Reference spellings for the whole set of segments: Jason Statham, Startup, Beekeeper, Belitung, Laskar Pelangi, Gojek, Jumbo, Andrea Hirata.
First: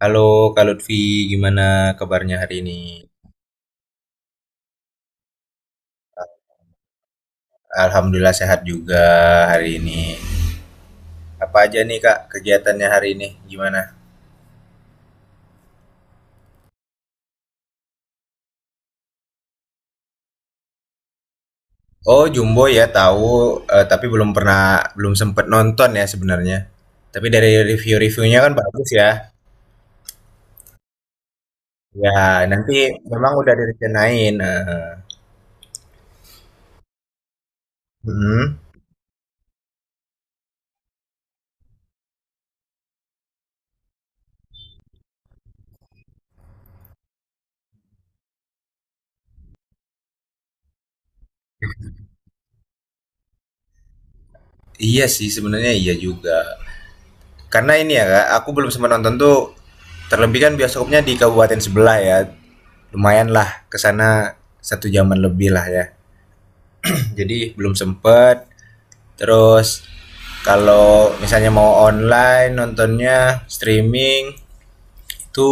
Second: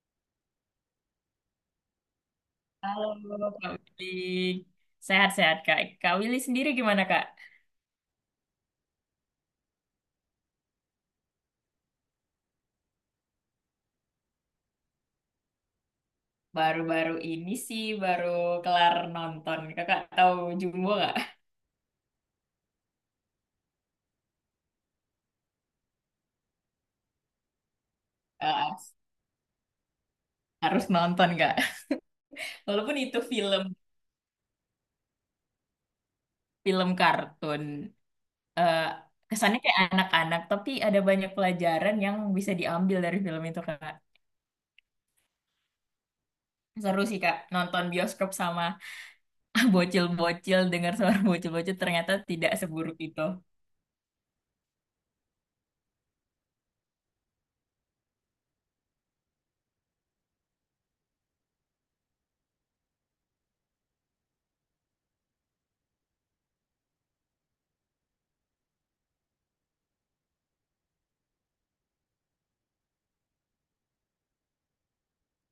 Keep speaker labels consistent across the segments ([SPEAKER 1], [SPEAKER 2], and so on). [SPEAKER 1] Halo Kak Lutfi, gimana kabarnya hari ini?
[SPEAKER 2] Halo Kak Willy, sehat-sehat Kak. Kak Willy sendiri gimana Kak?
[SPEAKER 1] Alhamdulillah sehat juga hari ini. Apa aja nih Kak kegiatannya hari ini? Gimana?
[SPEAKER 2] Baru-baru ini sih baru kelar nonton. Kakak tahu Jumbo nggak?
[SPEAKER 1] Oh Jumbo ya tahu, tapi belum pernah, belum sempet nonton ya sebenarnya. Tapi dari review-reviewnya kan
[SPEAKER 2] Eh,
[SPEAKER 1] bagus ya.
[SPEAKER 2] Harus nonton Kak.
[SPEAKER 1] Ya nanti
[SPEAKER 2] Walaupun itu
[SPEAKER 1] memang udah
[SPEAKER 2] film
[SPEAKER 1] direncanain. Eh.
[SPEAKER 2] film kartun,
[SPEAKER 1] Mm-mm.
[SPEAKER 2] eh, kesannya kayak anak-anak, tapi ada banyak pelajaran yang bisa diambil dari film itu Kak. Seru sih Kak, nonton bioskop sama bocil-bocil, dengar suara bocil-bocil ternyata tidak seburuk itu.
[SPEAKER 1] Iya sih sebenarnya iya juga. Karena ini ya Kak, aku belum sempat nonton tuh. Terlebih kan bioskopnya di kabupaten sebelah ya. Lumayan lah kesana satu jaman lebih lah ya. Jadi belum sempet. Terus kalau misalnya mau online nontonnya streaming itu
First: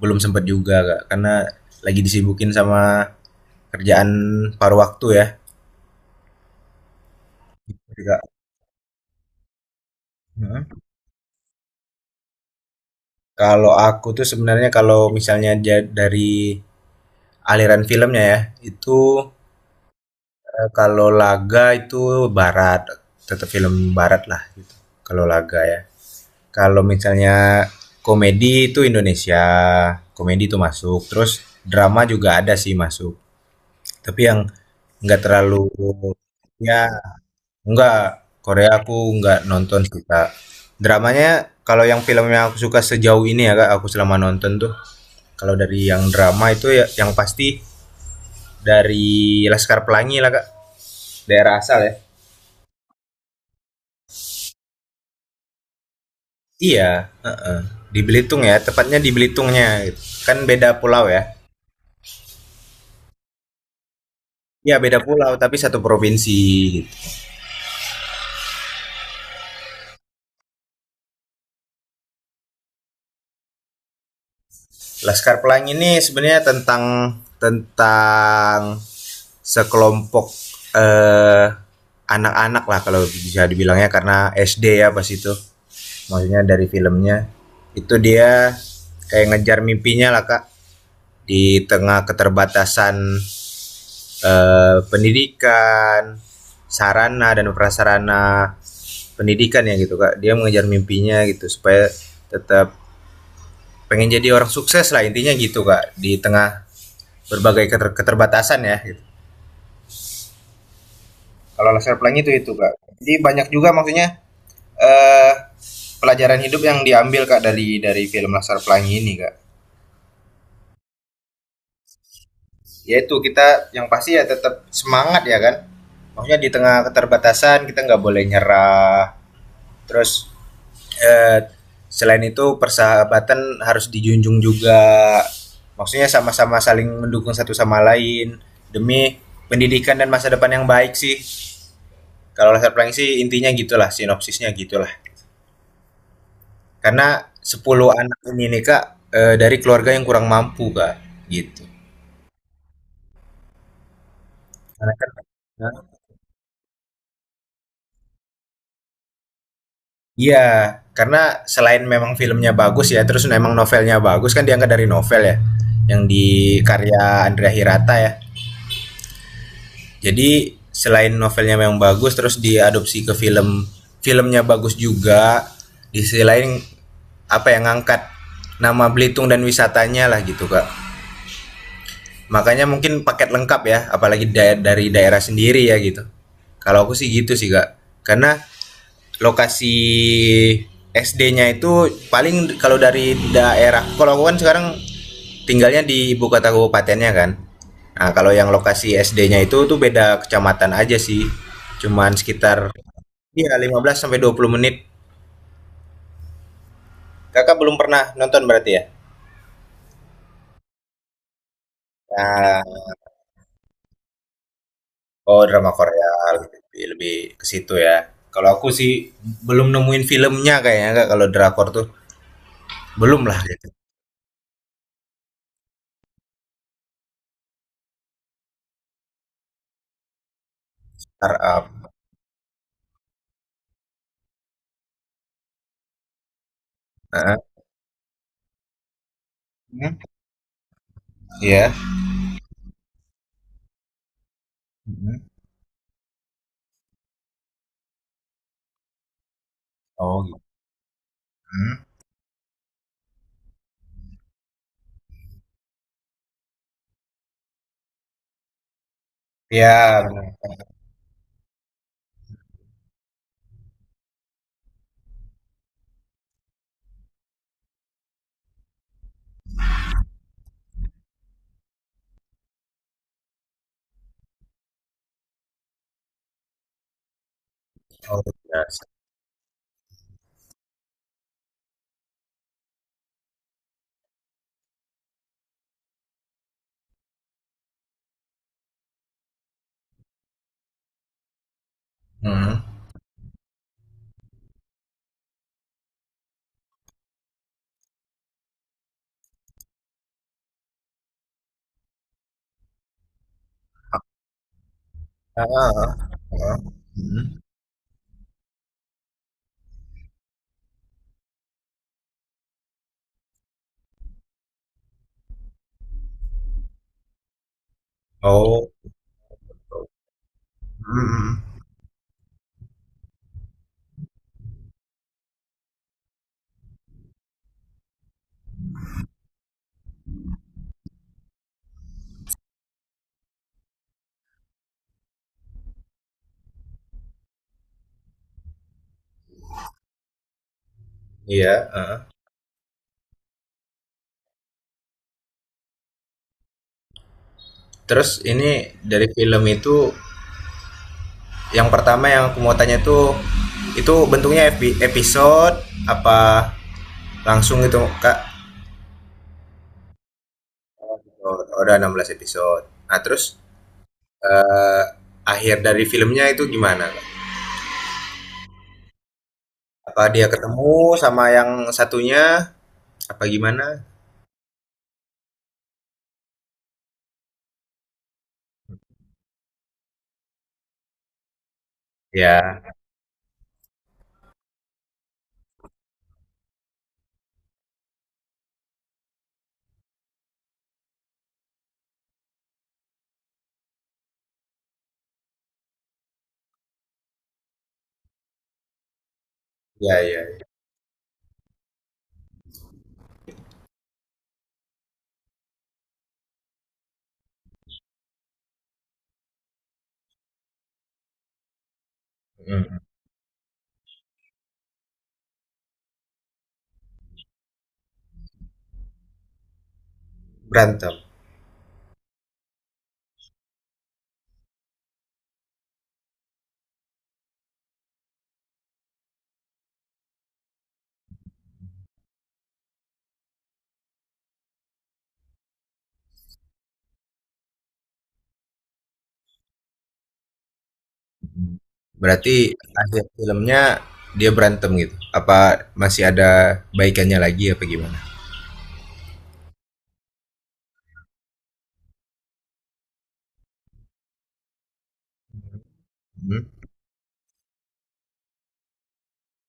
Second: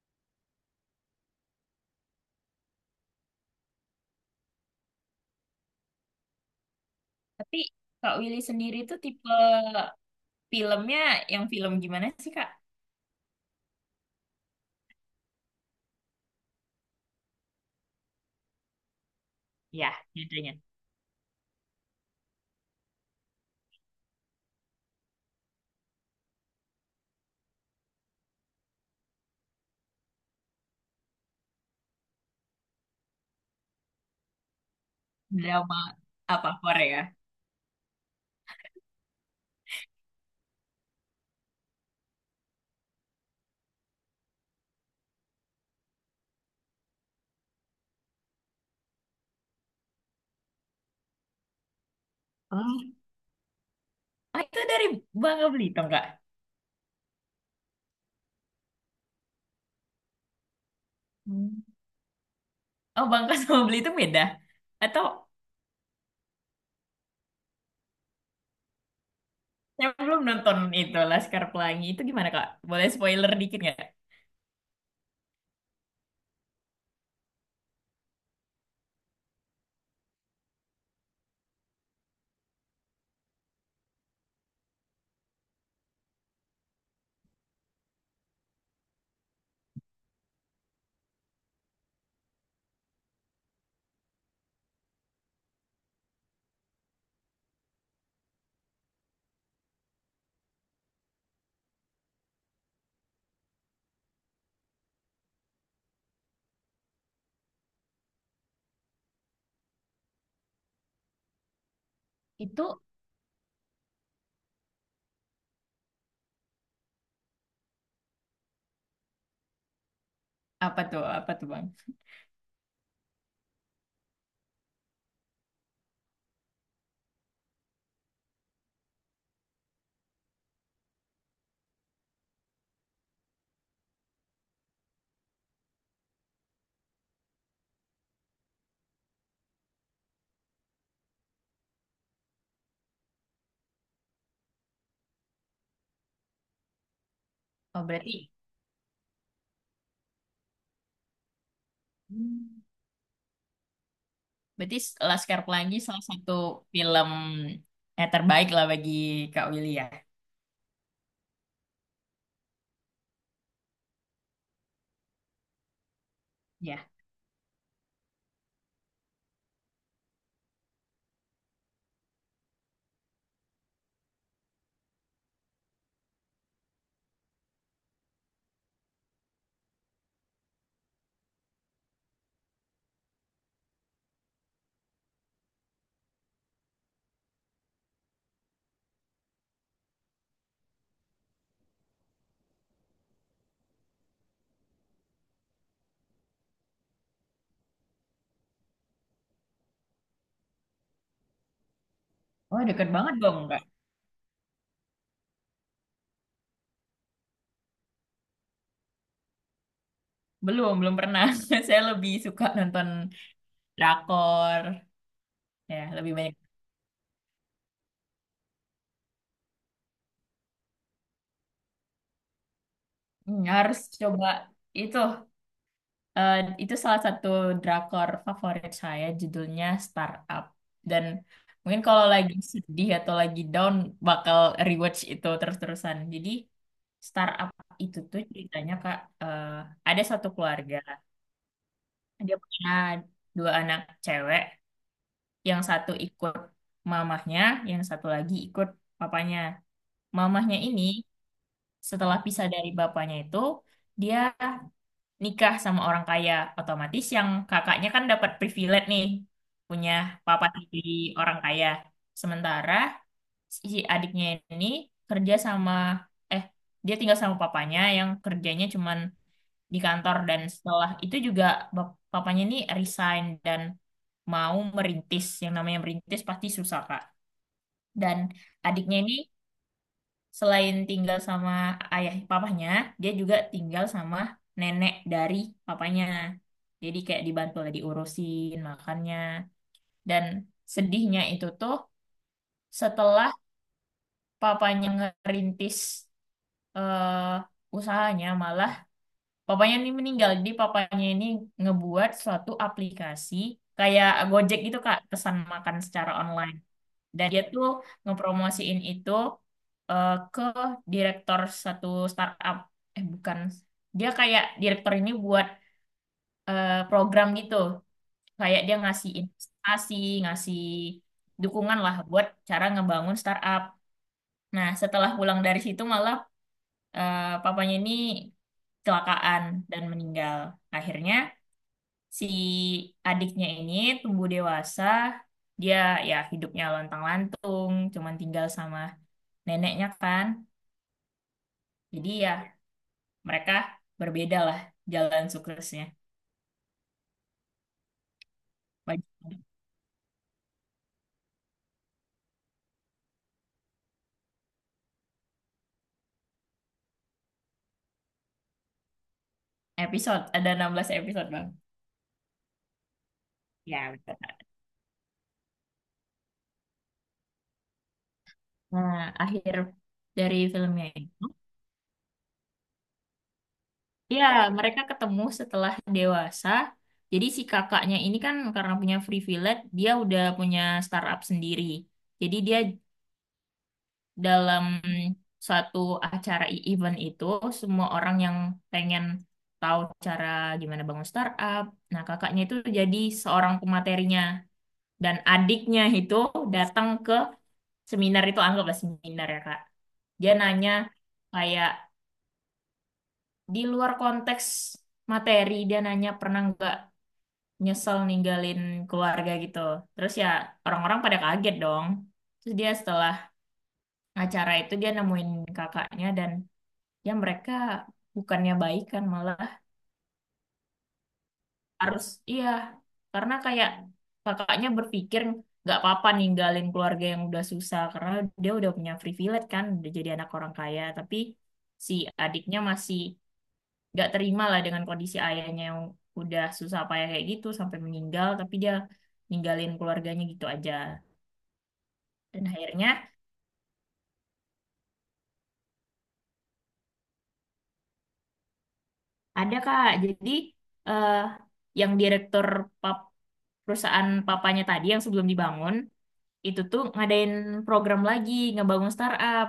[SPEAKER 1] belum sempet juga Kak karena lagi disibukin sama kerjaan paruh waktu ya.
[SPEAKER 2] Tapi Kak
[SPEAKER 1] Juga.
[SPEAKER 2] Willy sendiri tuh tipe
[SPEAKER 1] Heeh.
[SPEAKER 2] filmnya yang film gimana sih, Kak?
[SPEAKER 1] Kalau aku tuh sebenarnya kalau misalnya dari aliran filmnya ya, itu.
[SPEAKER 2] Ya, judulnya.
[SPEAKER 1] Kalau laga itu barat, tetap film baratlah gitu, kalau laga ya. Kalau misalnya komedi itu Indonesia, komedi itu masuk, terus drama juga ada sih masuk, tapi yang nggak terlalu.
[SPEAKER 2] Drama apa
[SPEAKER 1] Ya
[SPEAKER 2] Korea?
[SPEAKER 1] nggak, Korea aku nggak nonton sih, Kak. Dramanya kalau yang film yang aku suka sejauh ini ya, Kak, aku selama nonton tuh, kalau dari yang drama itu ya yang pasti dari Laskar Pelangi lah Kak, daerah asal ya.
[SPEAKER 2] Ah, ah, itu dari Bangka Belitung, Kak.
[SPEAKER 1] Iya, heeh. Di Belitung ya, tepatnya di Belitungnya gitu. Kan beda pulau ya.
[SPEAKER 2] Hmm. Oh, Bangka sama Belitung beda.
[SPEAKER 1] Iya, beda
[SPEAKER 2] Atau
[SPEAKER 1] pulau tapi satu provinsi gitu.
[SPEAKER 2] saya belum nonton itu Laskar Pelangi. Itu gimana, Kak? Boleh spoiler dikit nggak?
[SPEAKER 1] Laskar Pelangi ini sebenarnya tentang tentang sekelompok eh anak-anak lah kalau bisa dibilangnya karena SD ya pas itu. Maksudnya dari filmnya itu dia kayak ngejar mimpinya lah Kak di tengah keterbatasan pendidikan, sarana dan prasarana pendidikan ya gitu Kak. Dia mengejar mimpinya gitu supaya tetap pengen jadi orang sukses lah intinya gitu Kak di tengah berbagai keterbatasan ya. Gitu. Kalau laser pelangi itu Kak.
[SPEAKER 2] Itu
[SPEAKER 1] Jadi banyak juga maksudnya eh, pelajaran hidup yang diambil Kak dari film laser pelangi ini Kak.
[SPEAKER 2] apa tuh? Apa tuh, Bang?
[SPEAKER 1] Yaitu kita yang pasti ya tetap semangat ya kan maksudnya di tengah keterbatasan kita nggak boleh nyerah terus eh, selain itu persahabatan harus dijunjung juga. Maksudnya sama-sama saling mendukung satu sama lain demi pendidikan dan masa depan yang baik sih. Kalau latar pelangi sih intinya gitulah, sinopsisnya gitulah. Karena
[SPEAKER 2] Oh,
[SPEAKER 1] 10 anak
[SPEAKER 2] berarti,
[SPEAKER 1] ini nih Kak, dari keluarga yang kurang mampu Kak, gitu.
[SPEAKER 2] hmm, berarti
[SPEAKER 1] Karena kan.
[SPEAKER 2] Laskar Pelangi salah satu film terbaik lah bagi Kak Willy ya.
[SPEAKER 1] Iya, karena selain memang filmnya bagus ya, terus memang novelnya bagus kan diangkat dari novel ya, yang di
[SPEAKER 2] Ya.
[SPEAKER 1] karya Andrea Hirata ya. Jadi selain novelnya memang bagus terus diadopsi ke film, filmnya bagus juga. Di sisi lain apa yang ngangkat nama Belitung dan wisatanya lah gitu Kak. Makanya mungkin paket lengkap ya, apalagi dari daerah sendiri ya gitu. Kalau aku sih gitu sih Kak, karena lokasi SD-nya itu paling kalau dari daerah kalau aku kan sekarang tinggalnya di ibu kota kabupatennya kan. Nah, kalau yang lokasi SD-nya itu tuh beda kecamatan aja sih, cuman sekitar
[SPEAKER 2] Oh, deket banget dong,
[SPEAKER 1] ya
[SPEAKER 2] Kak.
[SPEAKER 1] 15 sampai 20 menit. Kakak belum pernah nonton berarti ya.
[SPEAKER 2] Belum, belum pernah. Saya lebih suka
[SPEAKER 1] Nah.
[SPEAKER 2] nonton drakor,
[SPEAKER 1] Oh, drama
[SPEAKER 2] ya
[SPEAKER 1] Korea.
[SPEAKER 2] lebih banyak.
[SPEAKER 1] Lebih ke situ ya. Kalau aku sih belum nemuin filmnya kayaknya Kak, kalau drakor tuh belum lah
[SPEAKER 2] Hmm,
[SPEAKER 1] gitu.
[SPEAKER 2] harus coba itu, eh, itu salah satu drakor favorit saya judulnya Startup, dan
[SPEAKER 1] Startup.
[SPEAKER 2] mungkin kalau lagi sedih atau lagi down bakal rewatch itu terus-terusan. Jadi
[SPEAKER 1] Heeh.
[SPEAKER 2] Startup itu tuh ceritanya Kak, eh,
[SPEAKER 1] Hmm.
[SPEAKER 2] ada satu keluarga,
[SPEAKER 1] Iya.
[SPEAKER 2] dia punya dua anak cewek,
[SPEAKER 1] Hmm.
[SPEAKER 2] yang satu ikut mamahnya, yang satu lagi ikut papanya.
[SPEAKER 1] Oh.
[SPEAKER 2] Mamahnya ini
[SPEAKER 1] Hmm.
[SPEAKER 2] setelah pisah dari bapaknya itu dia nikah sama orang kaya, otomatis yang kakaknya kan dapat privilege nih, punya
[SPEAKER 1] Ya, benar.
[SPEAKER 2] papa tiri orang kaya. Sementara si adiknya ini kerja sama, eh dia tinggal sama papanya yang kerjanya cuman di kantor, dan setelah itu juga papanya ini resign dan mau merintis. Yang namanya merintis pasti susah Kak, dan
[SPEAKER 1] Oh, jelas.
[SPEAKER 2] adiknya ini selain tinggal sama ayah papahnya, dia juga tinggal sama nenek dari papanya. Jadi kayak dibantu lah, diurusin makannya. Dan sedihnya itu tuh
[SPEAKER 1] Hmm.
[SPEAKER 2] setelah papanya ngerintis usahanya malah papanya ini meninggal. Jadi papanya ini ngebuat suatu aplikasi kayak Gojek gitu Kak, pesan
[SPEAKER 1] Ah,
[SPEAKER 2] makan
[SPEAKER 1] ah,
[SPEAKER 2] secara online.
[SPEAKER 1] ah.
[SPEAKER 2] Dan
[SPEAKER 1] Hmm.
[SPEAKER 2] dia tuh ngepromosiin itu ke direktur satu startup. Eh bukan, dia kayak direktur ini buat program gitu. Kayak
[SPEAKER 1] Oh.
[SPEAKER 2] dia ngasih investasi, ngasih
[SPEAKER 1] Hmm.
[SPEAKER 2] dukungan lah buat cara ngebangun startup. Nah, setelah pulang dari situ malah papanya ini kecelakaan dan meninggal. Akhirnya si adiknya ini tumbuh dewasa, dia ya hidupnya lontang-lantung, cuman tinggal sama neneknya kan.
[SPEAKER 1] Iya. Ah.
[SPEAKER 2] Jadi ya mereka berbeda lah jalan suksesnya.
[SPEAKER 1] Terus ini
[SPEAKER 2] Banyak
[SPEAKER 1] dari film itu yang pertama yang aku mau tanya itu, bentuknya episode apa langsung gitu Kak?
[SPEAKER 2] episode, ada 16 episode
[SPEAKER 1] Oh,
[SPEAKER 2] bang.
[SPEAKER 1] udah 16 episode. Nah, terus
[SPEAKER 2] Ya, betul.
[SPEAKER 1] eh, akhir dari filmnya itu gimana, Kak?
[SPEAKER 2] Nah, akhir
[SPEAKER 1] Apa dia
[SPEAKER 2] dari
[SPEAKER 1] ketemu
[SPEAKER 2] filmnya
[SPEAKER 1] sama
[SPEAKER 2] itu,
[SPEAKER 1] yang satunya apa gimana?
[SPEAKER 2] ya mereka ketemu setelah dewasa. Jadi si kakaknya ini kan karena punya privilege, dia udah punya startup sendiri. Jadi dia
[SPEAKER 1] Ya,
[SPEAKER 2] dalam suatu acara event itu, semua orang yang pengen tahu cara gimana bangun startup. Nah, kakaknya itu jadi seorang pematerinya dan adiknya itu datang ke seminar itu, anggaplah seminar ya, Kak.
[SPEAKER 1] ya,
[SPEAKER 2] Dia
[SPEAKER 1] ya.
[SPEAKER 2] nanya kayak di luar konteks materi, dia nanya pernah nggak nyesel ninggalin keluarga gitu. Terus ya orang-orang pada kaget dong. Terus dia
[SPEAKER 1] Hmm.
[SPEAKER 2] setelah acara itu dia nemuin kakaknya dan ya mereka bukannya baik kan malah
[SPEAKER 1] Berantem.
[SPEAKER 2] harus, iya, karena kayak kakaknya berpikir nggak apa-apa ninggalin keluarga yang udah susah karena dia udah punya privilege kan, udah jadi anak orang kaya, tapi si adiknya masih nggak terima lah dengan kondisi ayahnya yang udah susah payah kayak gitu sampai meninggal tapi dia ninggalin keluarganya gitu aja.
[SPEAKER 1] Berarti
[SPEAKER 2] Dan akhirnya
[SPEAKER 1] akhir filmnya dia berantem gitu? Apa masih ada baikannya lagi apa gimana?
[SPEAKER 2] ada kak, jadi eh yang direktur pap- perusahaan papanya tadi yang sebelum dibangun
[SPEAKER 1] Mhm,
[SPEAKER 2] itu tuh ngadain program lagi, ngebangun startup.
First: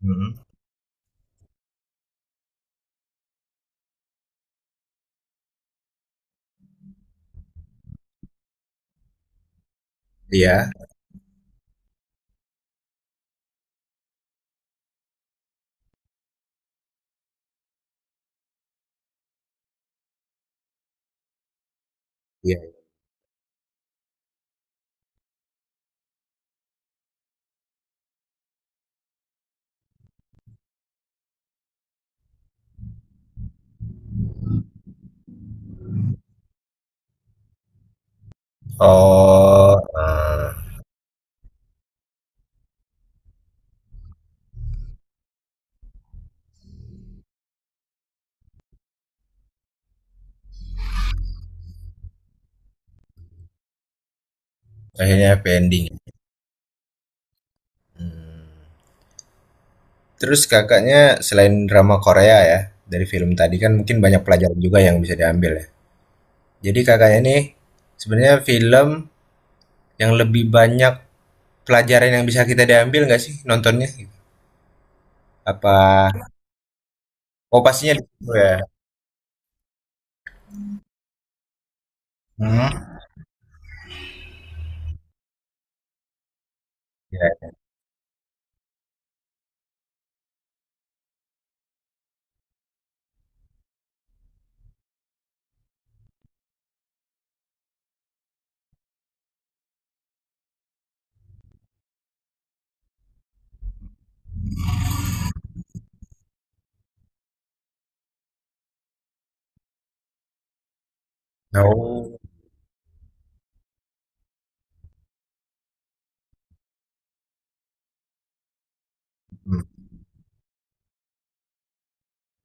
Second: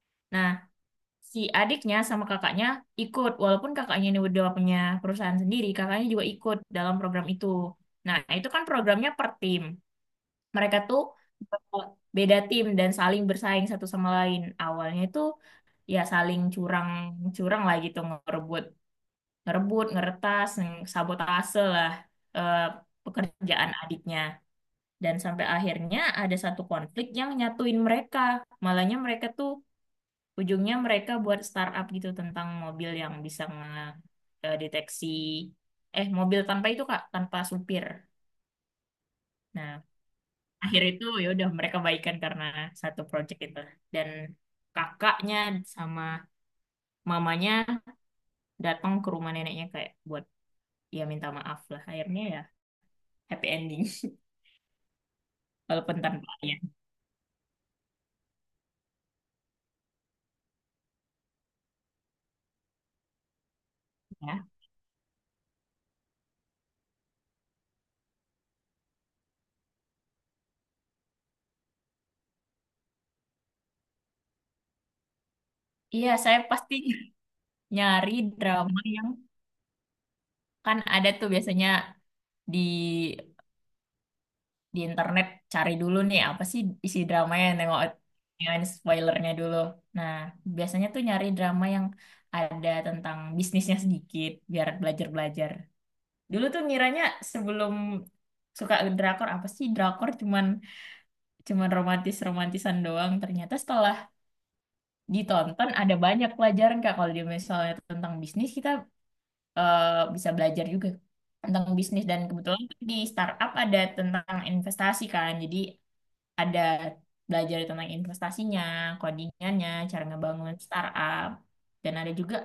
[SPEAKER 1] mhm.
[SPEAKER 2] Nah, si adiknya sama kakaknya ikut, walaupun kakaknya ini udah punya perusahaan sendiri, kakaknya juga ikut dalam program itu. Nah, itu kan programnya per tim.
[SPEAKER 1] Iya,
[SPEAKER 2] Mereka tuh eh, beda tim dan saling bersaing satu sama lain. Awalnya itu ya saling curang-curang lah gitu, ngerebut, ngerebut, ngeretas, sabotase lah
[SPEAKER 1] iya.
[SPEAKER 2] eh, pekerjaan adiknya. Dan sampai akhirnya ada satu konflik yang nyatuin mereka. Malahnya mereka tuh ujungnya mereka buat startup gitu tentang mobil yang bisa ngedeteksi, eh, mobil tanpa itu Kak, tanpa supir. Nah,
[SPEAKER 1] Oh, eee,
[SPEAKER 2] akhir itu ya udah mereka baikan karena satu project itu. Dan kakaknya sama mamanya datang ke rumah neneknya kayak buat ya minta maaf lah. Akhirnya ya happy ending,
[SPEAKER 1] akhirnya happy ending.
[SPEAKER 2] walaupun tanpa ayah
[SPEAKER 1] Mmm, Terus Kakaknya selain drama Korea ya, dari film tadi kan mungkin banyak
[SPEAKER 2] ya.
[SPEAKER 1] pelajaran juga yang bisa diambil ya. Jadi Kakaknya nih, sebenarnya film yang lebih banyak pelajaran yang bisa kita diambil nggak sih nontonnya gitu? Apa?
[SPEAKER 2] Iya, saya pasti
[SPEAKER 1] Oh, pastinya di
[SPEAKER 2] nyari
[SPEAKER 1] situ ya?
[SPEAKER 2] drama yang, kan ada tuh biasanya di
[SPEAKER 1] Mhm,
[SPEAKER 2] di internet cari dulu nih apa sih isi dramanya,
[SPEAKER 1] iya.
[SPEAKER 2] nengok yang spoilernya dulu. Nah, biasanya tuh nyari drama yang ada tentang bisnisnya sedikit biar belajar-belajar. Dulu tuh ngiranya sebelum suka drakor apa sih drakor, cuman cuman romantis-romantisan doang. Ternyata setelah ditonton ada banyak pelajaran Kak, kalau dia misalnya tentang bisnis kita eh, bisa belajar juga tentang bisnis,
[SPEAKER 1] Oh,
[SPEAKER 2] dan kebetulan di startup ada tentang investasi kan. Jadi ada belajar tentang investasinya,
[SPEAKER 1] mhm,
[SPEAKER 2] codingannya, cara ngebangun startup, dan ada juga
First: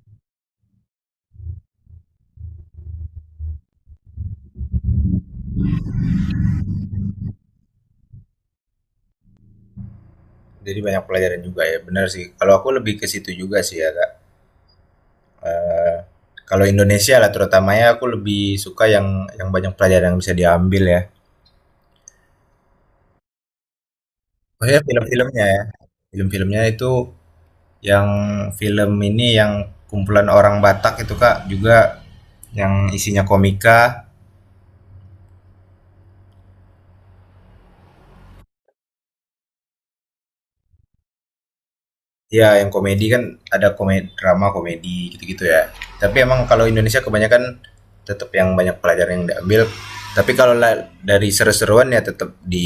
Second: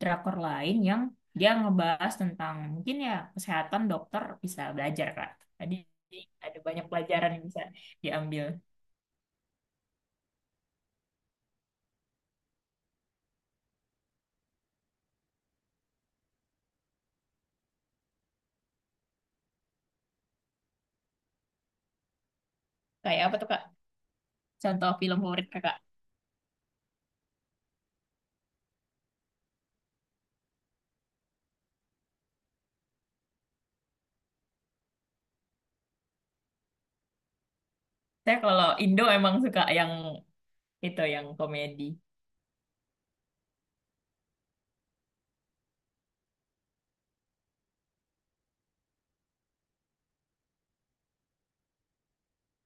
[SPEAKER 2] drakor lain yang dia ngebahas tentang mungkin ya kesehatan, dokter bisa belajar Kak. Jadi ada banyak pelajaran yang bisa diambil.
[SPEAKER 1] jadi banyak pelajaran juga ya, benar sih. Kalau aku lebih ke situ juga sih ya, Kak, eee, kalau Indonesia lah terutamanya aku lebih suka yang banyak pelajaran yang bisa diambil ya.
[SPEAKER 2] Kayak apa tuh Kak?
[SPEAKER 1] Oh
[SPEAKER 2] Contoh film favorit
[SPEAKER 1] ya,
[SPEAKER 2] Kakak.
[SPEAKER 1] film-filmnya itu yang film ini yang kumpulan orang Batak itu, Kak, juga yang isinya komika.
[SPEAKER 2] Saya kalau Indo emang suka yang itu yang komedi
[SPEAKER 1] Ya, yang komedi kan ada komedi drama, komedi, gitu-gitu ya. Tapi emang kalau Indonesia kebanyakan tetap yang banyak pelajaran yang diambil. Tapi kalau dari seru-seruan ya tetap di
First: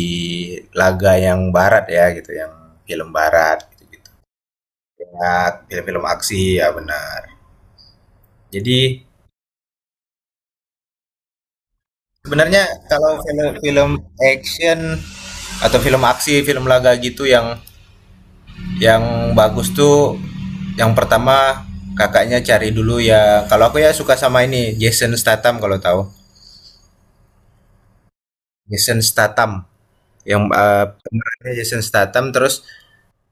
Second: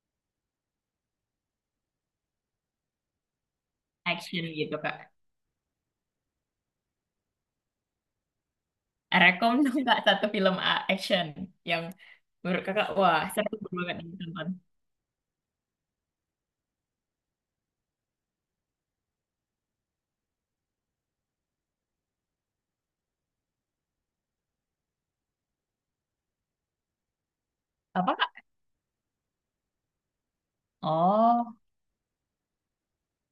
[SPEAKER 1] laga yang barat ya gitu, yang film barat gitu-gitu.
[SPEAKER 2] action gitu Kak.
[SPEAKER 1] Ya, film-film aksi ya benar. Jadi
[SPEAKER 2] Rekom dong nggak satu film action yang
[SPEAKER 1] sebenarnya
[SPEAKER 2] menurut kakak
[SPEAKER 1] kalau
[SPEAKER 2] wah seru
[SPEAKER 1] film-film
[SPEAKER 2] banget nih ditonton.
[SPEAKER 1] action atau film aksi, film laga gitu yang Yang bagus tuh yang pertama kakaknya cari dulu ya. Kalau aku ya suka sama ini Jason Statham kalau tahu.
[SPEAKER 2] Apa kak?
[SPEAKER 1] Jason Statham yang pemerannya
[SPEAKER 2] Oh,
[SPEAKER 1] Jason Statham terus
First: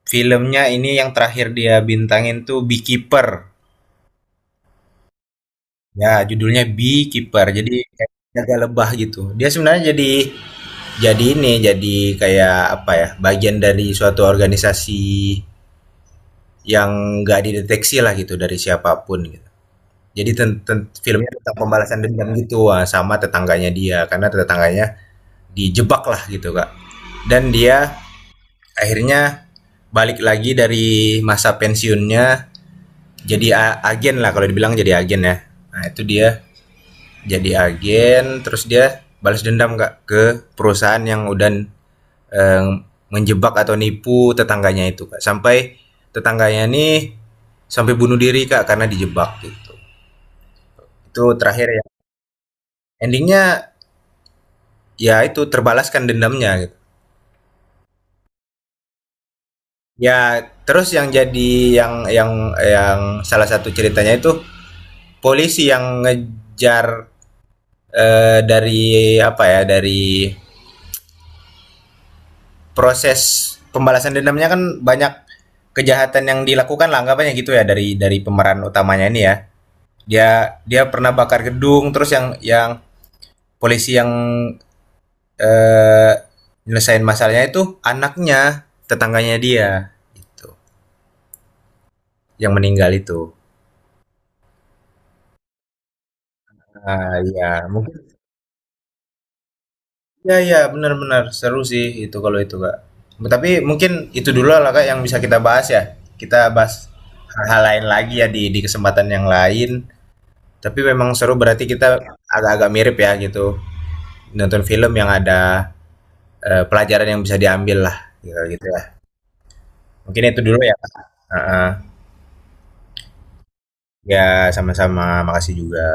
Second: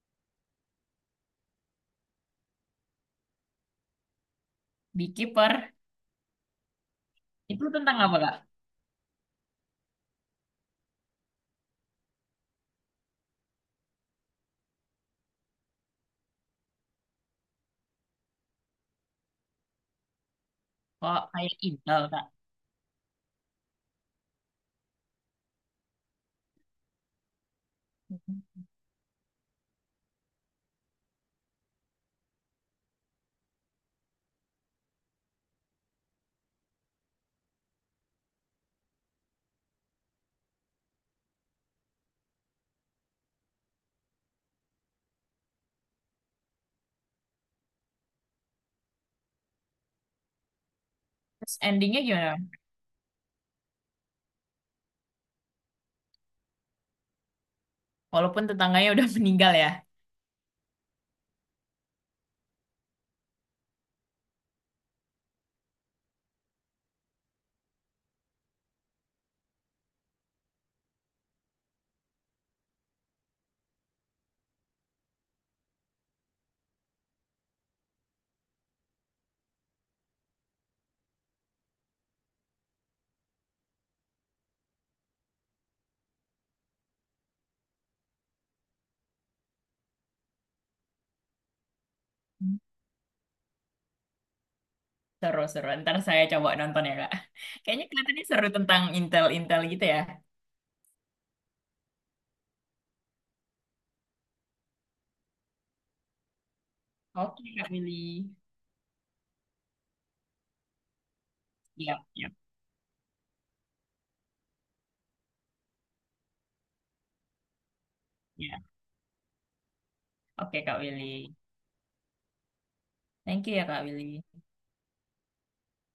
[SPEAKER 1] filmnya ini yang terakhir dia bintangin tuh Beekeeper.
[SPEAKER 2] Beekeeper.
[SPEAKER 1] Ya, judulnya Beekeeper.
[SPEAKER 2] Itu
[SPEAKER 1] Jadi
[SPEAKER 2] tentang
[SPEAKER 1] kayak
[SPEAKER 2] apa kak?
[SPEAKER 1] jaga lebah gitu. Dia sebenarnya jadi ini jadi kayak apa ya? Bagian dari suatu organisasi yang nggak dideteksi lah gitu dari siapapun gitu. Jadi ten ten
[SPEAKER 2] Oh,
[SPEAKER 1] filmnya
[SPEAKER 2] kayak
[SPEAKER 1] tentang pembalasan
[SPEAKER 2] intel kak?
[SPEAKER 1] dendam gitu, wah, sama tetangganya dia karena tetangganya dijebak lah gitu, Kak. Dan dia
[SPEAKER 2] Mhm.
[SPEAKER 1] akhirnya balik lagi dari masa pensiunnya jadi agen lah kalau dibilang jadi agen ya. Nah, itu dia jadi agen terus dia balas dendam Kak ke perusahaan yang udah eh, menjebak atau nipu tetangganya itu, Kak. Sampai tetangganya nih sampai bunuh diri Kak karena dijebak gitu. Itu
[SPEAKER 2] Terus
[SPEAKER 1] terakhir ya.
[SPEAKER 2] endingnya gimana?
[SPEAKER 1] Endingnya ya itu terbalaskan dendamnya gitu.
[SPEAKER 2] Walaupun tetangganya udah meninggal ya.
[SPEAKER 1] Ya terus yang jadi yang salah satu ceritanya itu polisi yang ngejar dari apa ya dari proses pembalasan dendamnya kan banyak kejahatan yang dilakukan lah anggapannya gitu ya dari pemeran utamanya ini ya. Dia Dia pernah bakar gedung terus yang polisi yang eh nyelesain masalahnya itu anaknya tetangganya dia gitu yang
[SPEAKER 2] Hmm.
[SPEAKER 1] meninggal itu.
[SPEAKER 2] Seru seru. Ntar saya coba nonton ya kak.
[SPEAKER 1] Ah, iya,
[SPEAKER 2] Kayaknya
[SPEAKER 1] mungkin
[SPEAKER 2] kelihatannya seru tentang intel-intel gitu ya.
[SPEAKER 1] iya, iya, benar-benar seru sih itu kalau itu, Kak. Tapi mungkin itu dulu lah, Kak, yang bisa kita bahas ya. Kita bahas
[SPEAKER 2] Oke
[SPEAKER 1] hal-hal
[SPEAKER 2] kak
[SPEAKER 1] lain lagi
[SPEAKER 2] Willy.
[SPEAKER 1] ya di kesempatan yang lain. Tapi memang seru berarti kita
[SPEAKER 2] Iya, iya,
[SPEAKER 1] agak-agak mirip ya gitu. Nonton film yang ada pelajaran yang bisa diambil lah gitu,
[SPEAKER 2] iya.
[SPEAKER 1] gitu ya. Mungkin itu
[SPEAKER 2] Oke
[SPEAKER 1] dulu ya,
[SPEAKER 2] kak
[SPEAKER 1] Kak.
[SPEAKER 2] Willy.
[SPEAKER 1] Ah, ah.
[SPEAKER 2] Thank you ya kak
[SPEAKER 1] Ya,
[SPEAKER 2] Willy.
[SPEAKER 1] sama-sama. Makasih juga.